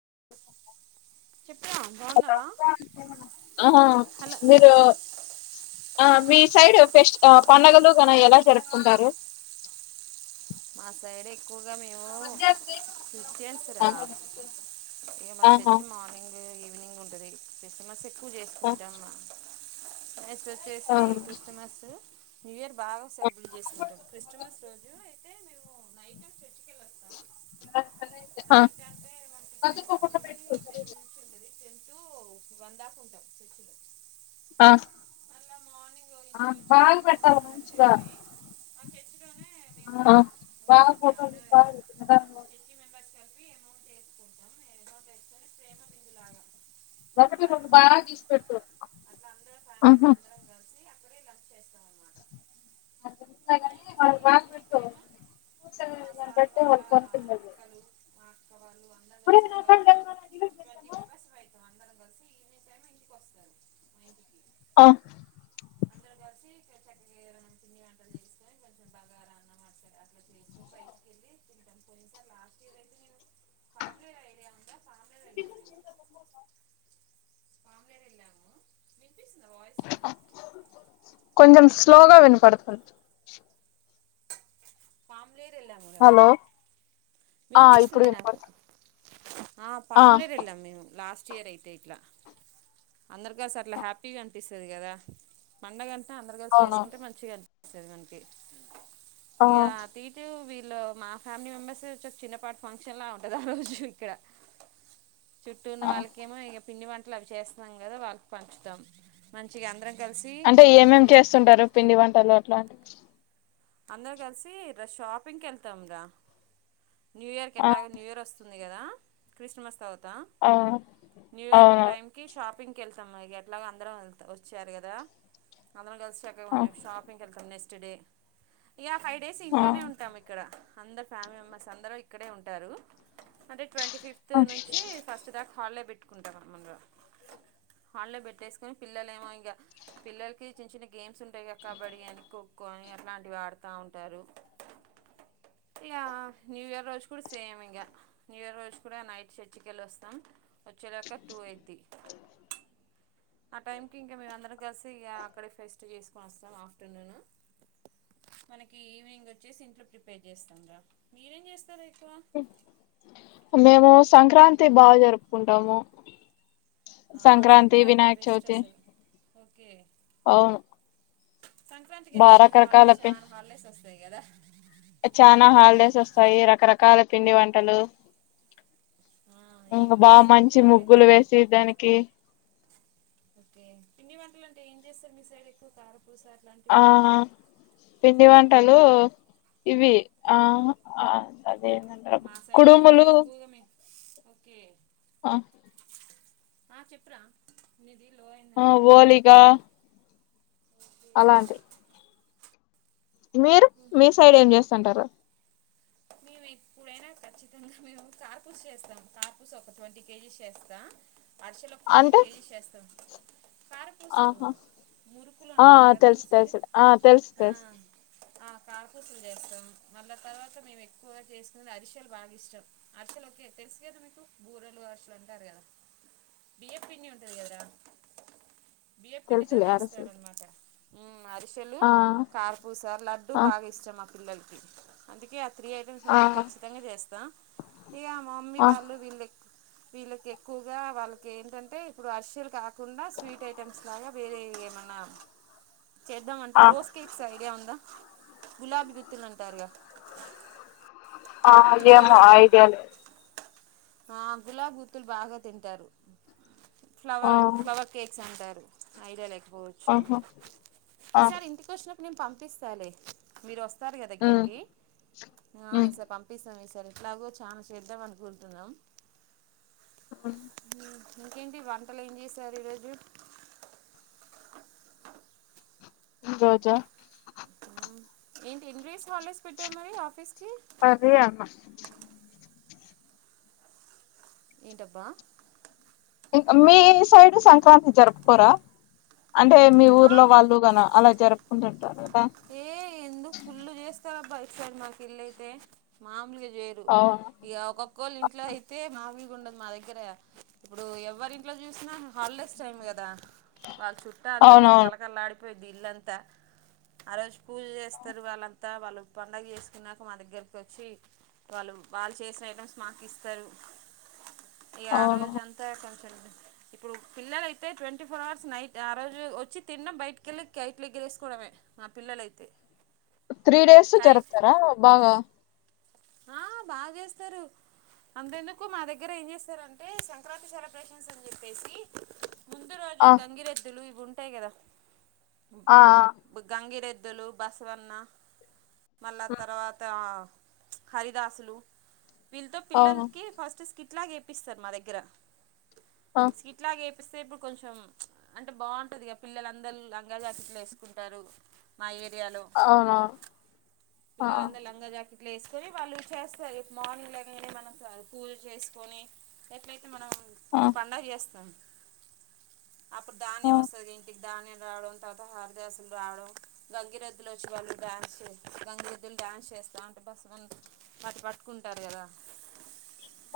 [inaudible] చెప్ప ఆహా హలో మీరు ఆ మీ సైడ్ ఫెస్ట్ ఆ పండగలు గన ఎలా జరుపుకుంటారు మా సైడ్ ఎక్కువగా మేము క్రిస్టియన్స్ రా ఇగ మా ఆహా చర్చి మార్నింగ్ ఈవినింగ్ ఉంటది క్రిస్టమస్ ఎక్కువ ‌ ఆ చేసుకుంటాం నేక్ట్స్ ఒచ్చేసి క్రిస్టమసూ న్యూ ఇయర్ బాగా సెలబ్రేట్ చేసుకుంటాం క్రిస్టమస్ రోజు అయితే మేము నైటు చ హ చర్చూ ‌వన్ దాక వంటది ఆ ఆ బాగ పెట్టాల్ల మంచిగా ఆ ఆ బాగా ఫొటో [unintelligible] ఎమౌంట్ ఏసుకుంటం ఎమౌంట్ ఏసుకొని ప్రేమ బిందులాగా ఒకటి రెండు బాగా తీసి పెట్టు ఆహ ఆడ దొరుకుతాయ్ గాని [unintelligible] [inaudible] కాదా ట్వంటీ మెంబెర్స్ ఫ్రైజ్ అమా ఈవినింగ్ టైమ్ ఇంటికి ఒస్తారు మా ఇంటికి [inaudible] ఆ అందరు కలిసి చక్కెచక్కర పిండి వంటలు చేసుకొని కొంచెం బగార హా సరే అట్లా చేస్తూ బయకి వెళ్ళి తింటాం పోయిన సారి లాస్ట్ ఇయర్ అయితే నేను [inaudible] [unintelligible] [inaudible] కొంచం స్లోగ వినపడుతుంది హలో ఆ ఇప్పుడు వినిపిస్తుంది నాకు వినపడుతుంది ఆ పామ్లేట్ ఎళ్ళాం మేము లాస్ట్ చియరు అయితే ఇట్లా అందరికలిసి అట్లా హ్యాపీగా అనిపిస్తది కదా పండగ అం అందరు గలిసి అవును చేసుకుంటే మంచిగా అనిపిస్తది మనకి ఆ ఇక అటు ఇటు వీళ్ళు మా ఫ్యామిలీ మెంబర్స్ చిన్న పాటు ఫంక్షన్ లా ఉంటది ఆ రోజు ఇక్కడ చుట్టూ ఉన్న ఆ వాళ్ళకెమో ఇగ పిండి వంటలు అవి చేస్తున్నాం కదా వాళ్ళకి పంచుతాం మంచిగా అందరం కలిసి అంటె ఏమేం చేస్తుంటారు పిండి వంటలు అట్లాంటివి. అందరు కల్సి ర షాపింగ్ కెళ్తం రా న్యూ ఇయర్ ఆ ఎట్టాగొ న్యూ ఇయర్ వస్ ఉంది కదా క్రిస్టమస్ తర్వాత ఆ న్యూ ఇయర్ అవును టైమ్ కి షాపింగ్. కెళ్తాం ఎట్లాగ అందరం ఎల్త వచ్చారు కదా అందరం కల్సి చక్కగా ఆ కొంచెం షాపింగ్కి ఎళ్తాం అనేస్ టుడే ఇగా ఫైవ్ డేస్ ఆ ఇంట్లోనే ఉంటాం ఇక్కడ అందర్ ఫ్యామిలీ మెంబె. ర్స్ అందరం ఇక్కడే ఉంటారు అంటే ట్వంటి ఫిఫ్త్ ఆ నుంచి ఫస్ట్ దాక. హాళ్ళో బెట్టుకుంటాం అందంగా హాల్లో పెట్టేస్కొని పిల్లలు ఏమో ఇగ పిల్లలకి చిన్న గేమ్స్ ఉంటాయ్ గ కబడ్డీ అని ఖోఖో ఎట్లాంటివి ఆడుతా ఉంటారు. అ యా న్యూ ఇయర్ రోజు కూడా సేమ్ ఇంగ న్యూ ఇయర్ రోజు కూడా నైట్ చర్చ కెళ్ళి వస్తాం వచ్చే లోక టూ వైర్ తీ ఆ టైమ్ కి ఇంక మేము అందరం కలిసి ఇగ అక్కడే ఫెస్ట్ చేస్కొని వస్తాం ఆఫ్టర్నూను. మనకి ఈవినింగ్ వచ్చేసి ఇంట్లో ప్రిపేర్ చేస్తాం రా మీరేం చేస్తారు ఇట్లో మేము సంక్రాంతి బాగా జరుపుకుంటాము సంక్రాంతి బెస్ట్ వినాయకచవితి. అసలు ఓకే అవును సంక్రాంతికె బా చక్కగా రకరకాల హాల్డేస్ పి చాన హాల్ డేస్ వస్తాయ్ కదా. చానా హాల్ డేస్ వస్తాయి రకరకాల పిండి వంటలు. ఇంగ ఏమి బా వంటలు మంచి అంటే ముగ్గులు వేసి దానికి. ఓకే పిండి వంటలు అంటే ఏం చేస్తారు మీ సైడ్ ఎక్కువ కారం. ఆ.. పిండి వన్ టలు ఇవి ఆ.. ఆ ఎదంటావ్ కుడుములు ఓకే హ ఆ చెప్పురా నీది ఆ... ఓలీకా అలాంటి మీరు మీ ఆహా సైడ్ ఏం జేస్తుంటరు. ఇప్పుడైనా ఖచ్చితంగా మేము కార్పూస చేస్తాం కార్పుస ఒక ట్వంటీ కేజీస్ చేస్తా. అరసెలు ఒక ఫిఫ్టీన్ అంటే కేజీస్ చేస్తాం. కారపూసలు ఆహా మురుకులు ఆ అంటారు కదా మీ తెల్స్ సైడ్ తెల్స్ లుట ఆ తెల్స్ ఆ, తెల్స్. ఆ కార్పుసలు జేస్తాం మళ్ళ తర్వాత మేమే. ఒకరు జేస్కున అరిశలు బాగా ఇష్టం అరిసెలు ఒకే తెలుసు కదా మీకు బూరెలు అరుస్లు అంటారు కదా. బియ్యపిండి ఉంటది కద్రా బియ్యపిండితో తెలుసులే అరిసెలు చేస్తారనమాట. మ అరిసెలు ఆ కార్పూస లడ్డు ఆ బాగా ఇష్టం మా పిల్లలకి అందుకే. త్రీ ఐటమ్స్ ఆ మాత్రం ఖచ్చితంగా చేస్తా ఇగ మా మమ్మీ ఆ వాళ్ళు వీళ్ళ. వీళ్ళకి ఎక్కువగా వాళ్ళకి ఏంటంటే ఇప్పుడు అర్షెలు కాకుండా స్వీట్ ఐటెమ్స్ లాగా వేరే. ఎమన్నా చేద్దాం అంటే ఆ రోస్ కేక్స్ ఐడియా ఉంద గులాబీ గుత్తులు అంటారుగా. హాడ్లియా పిల్లలు ఐడియ లేదు. ఆ గులాబ్ గుత్తులు బాగా తింటారు. ఆ ఫ్లవర్ ఫ్లవర్ కేక్స్ అంటారు ఐడియా ఎక్ వచ్చు ఆహా ఆ ఈసారి ఇంటి కచ్చనప్పుడు నేను పంపిస్తాలే మీరు వస్త ారు కదా ఉమ్ ఇక్కడికి హ ఉమ్ ఈసారి సారి ఎట్లాగో చాలా చేద్దాం అనికుంటునం ఆ ఇంకేంటి వంటలు ఏం చేశారు ఈరోజు ఈరోజా ఏంటి ఎండ్రీస్ హాలిడేస్ పెట్టావ్ మరి ఆఫీస్ కి కర్రీ అన్న ఏంటబ్బా ఇ మీ సైడ్ సంక్రాంతి జరుపుకోర. అంటే మీ ఆ ఊర్లో వాళ్ళు గన అలా జరుపుకుంటుంటారు. కదా ఏ ఎందుకు ఫుల్ చేస్తారబ్బ ఎటుసైడ్ మాకి ఇల్లుయితే మామూలుగ ఏరు అవును ఇగ ఒక్కొకోళ్ళ ఇంట్లో అయితే మాము ఉండదు మా దగ్గర ఇప్పుడు ఎవ్వరి ఇంట్లో చూసినా హాలిడేస్ టైమ్ గద వాల్ చుట్టతో అవునవును కళకళ లడిపోయిద్ది ఇల్లంతా ఆ రోజు పూజ చేస్తారు వాళ్ళంత వాళ్ళు పండుగ చేసుకున్నాక మా దగ్గరకి వచ్చి వాళ్ళు వాళ్ చేసిన ఐటమ్స్ మాకు ఇస్తారు [inaudible] ఇగ ఆ అవును రోజంత కొంచెం [inaudible] ఇప్పుడు పిల్లల అయితే ట్వంటీ ఫోర్ అవర్స్ నైట్ ఆ రోజు వచ్చి తినడం బయటికెళ్లి కైట్ ఎగిరేసుకోవడమే మా పిల్లలైతే త్రీ డేస్ జరుపుతర బాగ అ బాగేస్తారు అంతేందుకు మా దగ్గర ఏం చేస్తరంటే సంక్రాంతి సెలబ్రేషన్స్ అని చెప్పేసి ముందు రోజే ఆ గంగిరెద్దులు ఇవి ఉంటాయి కదా అ అ గంగిరెద్దులు బసవన్న మళ్ళ తర్వాత హరిదాసులు వీల్తో అవును పిల్లలకి ఫస్ట్ స్కి ట్లయేపిస్తారూ మా దగ్గ ఆ ఇట్లాగే చస్తే ఇప్పుడు కొంచెం అంటే బాగుంటది ఇ పిల్లందరు లంగాలు జాకెట్లు వేసుకుంట మా ఏరియాలో అవునవును ఆ పిల్లలందరు లంగా జాకెట్ ఇట్ల వేసుకొని వాళ్ళు చేస్తారు మార్నింగ్ లేవగానే మన పూజ చేసుకొని ఎట్ల మనం ఆ పండగ జేస్తాం అప్పుడ్ ఆ ధాన్యం వస్తది ఇంటికి ధాన్యం రావడం తర్వాత హ దసులు రావడం గంగిరెద్దులు వచ్చి వాళ్ళు డ్యాన్స్ గంగిరెద్దులు డ్యాన్స్ చేస్తా అంటే బస్ వాటి పట్టుకుంటారు గదా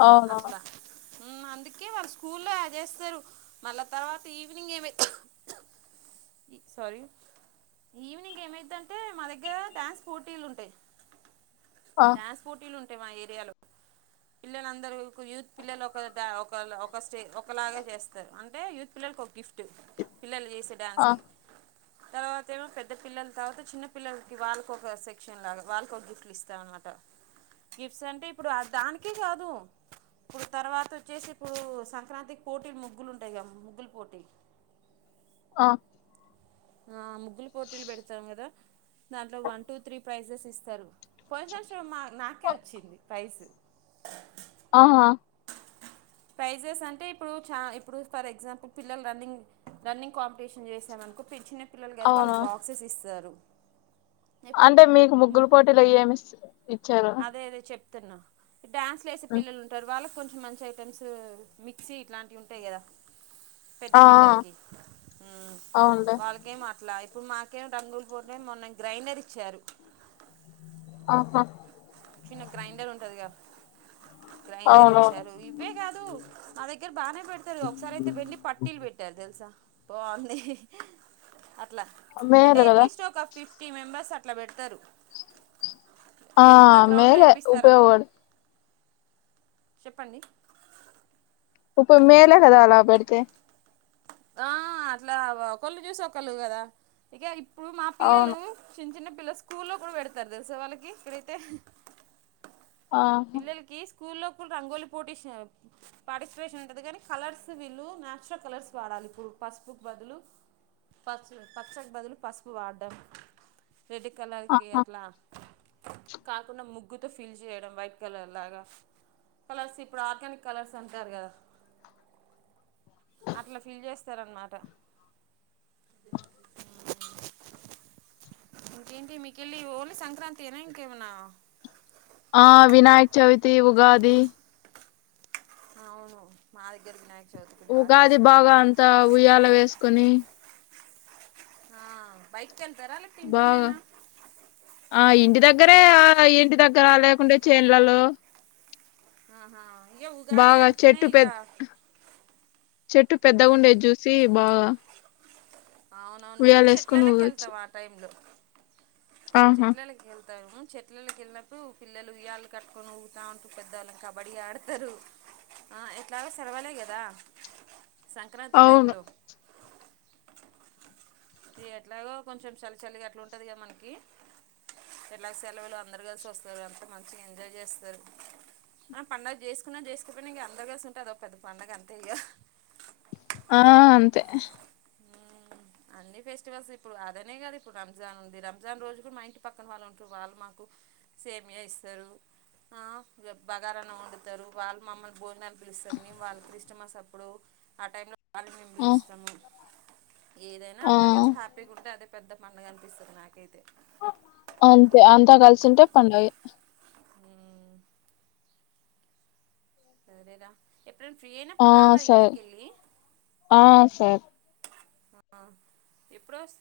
అవున అందుకే వాల్ స్కూల్లో చేస్తారు మళ్ళా తర్వాత ఈవినింగ్ ఏమ సారీ ఈవినింగ్ ఏమైధీ అంటే మా దగ్గర డాన్స్ పోటీలు ఉంటయి ఆ డ్యాన్స్ పోటీలు ఉంటాయి మా ఏరియాలో పిల్లలందరు ఒక యూత్ పిల్లలు ఒక స్టే ఒకలాగా చేస్తారు అంటే యూత్ పిల్లలలకు ఒక గిఫ్ట్ టు పిల్లలు చేసే డ్యాన్స్ ఆ కి తర్వాత ఏమో పెద్ద పిల్లల్ తర్వాత చిన్న పిల్లలకి వాళ్ళకి ఒక సెక్షన్ లాగా వాళ్ళకి ఒక గిఫ్ట్లు ఇస్తామ అన్నమాట ట గిఫ్ట్స్ అంటే ఇప్పుడు అ దానికే కాదు ఇప్పుడు తర్వాత వచ్చేసి ఇప్పుడు సంక్రాంతికి పోటీలు ముగ్గులు ఉంటాయి గా ముగ్గులు పోటీ అ అ ముగ్గులు పోటీలు పెడతాం గదా దాంట్లో వన్ టూ త్రీ ప్రైజెస్ ఇస్తారు పోయిన సంవత్సరం మా నాకే వచ్చింది ప్రైస్ అ హా ప్రైజెస్ అంటే ఇప్పుడు చా ఇప్పుడు ఫర్ ఎగ్జాంపుల్ పిల్లలు రన్నింగ్ రన్నింగ్ కాంపిటీషన్ చేసామం ఇంకో ప్ చిన్న పిల్లలు గదా అవునా వాళ్ళకి బాక్సెస్ ఇస్తారు. ఇప్పుడు అంటే మీకు ము ముగ్గులు పోటీలు ఏమిస్ అదే అదే చెప్తున్నా డ్యాన్స్లు వేసే పిల్లలు ఉంటారు, వాళ్ళకి కొం మంచి ఐటెమ్స్ మిక్సీ ఇట్లాంటివి ఉంటాయి గదా పెద్ద ఆ ఆ పిల్లల్కి హ్మ్ అవునులే వాళ్ళకేం అట్ల ఇప్పుడు మాకేం రంగులు పోటీ మొన్న గ్రైండర్ ఇచ్చారు. ఆహా చిన్న గ్రైండర్ ఉంటదిగా గ్రైండర్ అవునవును ఇచ్చారు ఇవ్వే కాదు మా దగ్గర బాగానే పెడతారు. ఒకసారి అయితే వెండి పట్టీలు పెట్టారు. తెల్సా ఒర్ నీ అట్లా అంటే మేలు కదా అట్లీస్ట్ ఒక ఫిఫ్టీ మెంబెర్స్ అట్ అట్లా పెడతారు ఆ పెద్ద గ్రౌండ్లో మేలే వేపిస్తారని ఉపయోగపడు చెప్పండి ఇప్పు మేలే కదా అలా పెడితే? ఆ అట్లా ఒకళ్ళు చూసి ఒకళ్ళు కదా ఇకే కి ఇప్పుడు మా పిల్లలు అవును చిన్న చిన్న పిల్ల స్కూల్లో కూడా పెడతారు తెలుసా వాళ్ళకి ఇక్కడైతే ఆ హ స్కూల్లోప్పుడు రంగోలీ పోటీష్ పార్టిసిపేషన్ ఉంటది, కానీ కలర్స్ వీళ్ళు నేచురల్ కలర్స్ వాడా ఇప్పుడు పసుపుకు బదులు పసు పచ్చకు బదులు పసుపు వాడ్డం. రెడ్ కలర్ కి ఆహా అట్లా కాకుండా ముగ్గుతో ఫిల్ చేయడం వైట్ కలర్ లాగా కలర్స్ ఇప్పుడు ఆర్గానిక్ కలర్స్ అంటారు కదా? అట్లా ఫిల్ చేస్తారన్నమాట. ఇంకేంటి మీకెళ్ళి ఓన్లీ సంక్రాంతి ఏనా ఇంకేమన్నా ఆ వినాయక్ చవితి, ఉగాది అవును మా దెగ్గరి వినాయక్ ఉగాది బాగా అంతా ఉయ్యాల వేసుకొని ఆ బైక్ బాగా ఆ ఇంటి దగ్గరే ఆ ఇంటి దగ్గర లేకుంటే చేన్లలో ఆహా ఇక ఉగాది బాగా అంటనే చెట్టు ఇగ పె చెట్టు పెద్దగ ఉండేది చూసి బాగా అవునవును ఉయ్యాల మేము వేసుకొని చెట్లలోకి ఊగొచ్చు వెళ్తాం ఆ టైమ్లొ ఆహా చెట్లేలే కెల్ తాము. చెట్లలోకి వెళ్ళినప్పుడు పిల్లలు ఉయ్యాళు కట్టుకొని ఊగుతా ఉంటూ పెద్దవాళ్ళ కబడ్డీ ఆడతరు. ఆ ఎట్లాగ సెలవలే కదా సంక్రాంతి టైం అవును లో ఇక ఎట్లాగో కొంచెం చలి చలిగా అట్లుంటదిగా మనకి ఎట్లాగో సెలవలు అందరు కలిసి వస్తారు. అంత మంచిగా ఎంజాయ్ చేస్తారు. ఆ పండుగ చేసుకున్నా చేసుకోపొయినా ఇంకా అందరు కలిసి ఉంటే అదో పెద్ద పండుగ అంతే ఇగ ఆ అంతే అన్ని ఫెస్టివల్స్ ఇప్పుడు అదనే కాదు ఇప్పుడు రంజాన్ ఉంది రంజాన్ రోజు కూడా మా ఇంటి పక్కన వాళ్ళు ఉంటు వాల్ మాకు సేమియా ఇస్తారు. ఇగ బగారాన్ని వండుతరు వాళ్ళు మమ్మల్ని భోజనా పిలుస్తాము మేము వాళ్ళకి క్రిష్టమస్ అప్పుడు ఆ టైం లో వాళ్ళు మేము ఆ పిలుస్తము. ఏదైనా ఆ అందరు కలిసి హ్యాపీగా ఉంటే అదే పెద్ద పండుగ అనిపిస్తది, నాకైతే అంతే అంతా కలిసి ఉంటే పడుగే ఉమ్, సరేర, ఎప్ ఆ సార్ ఆ సార్ ఆ ఎప్పుడోస్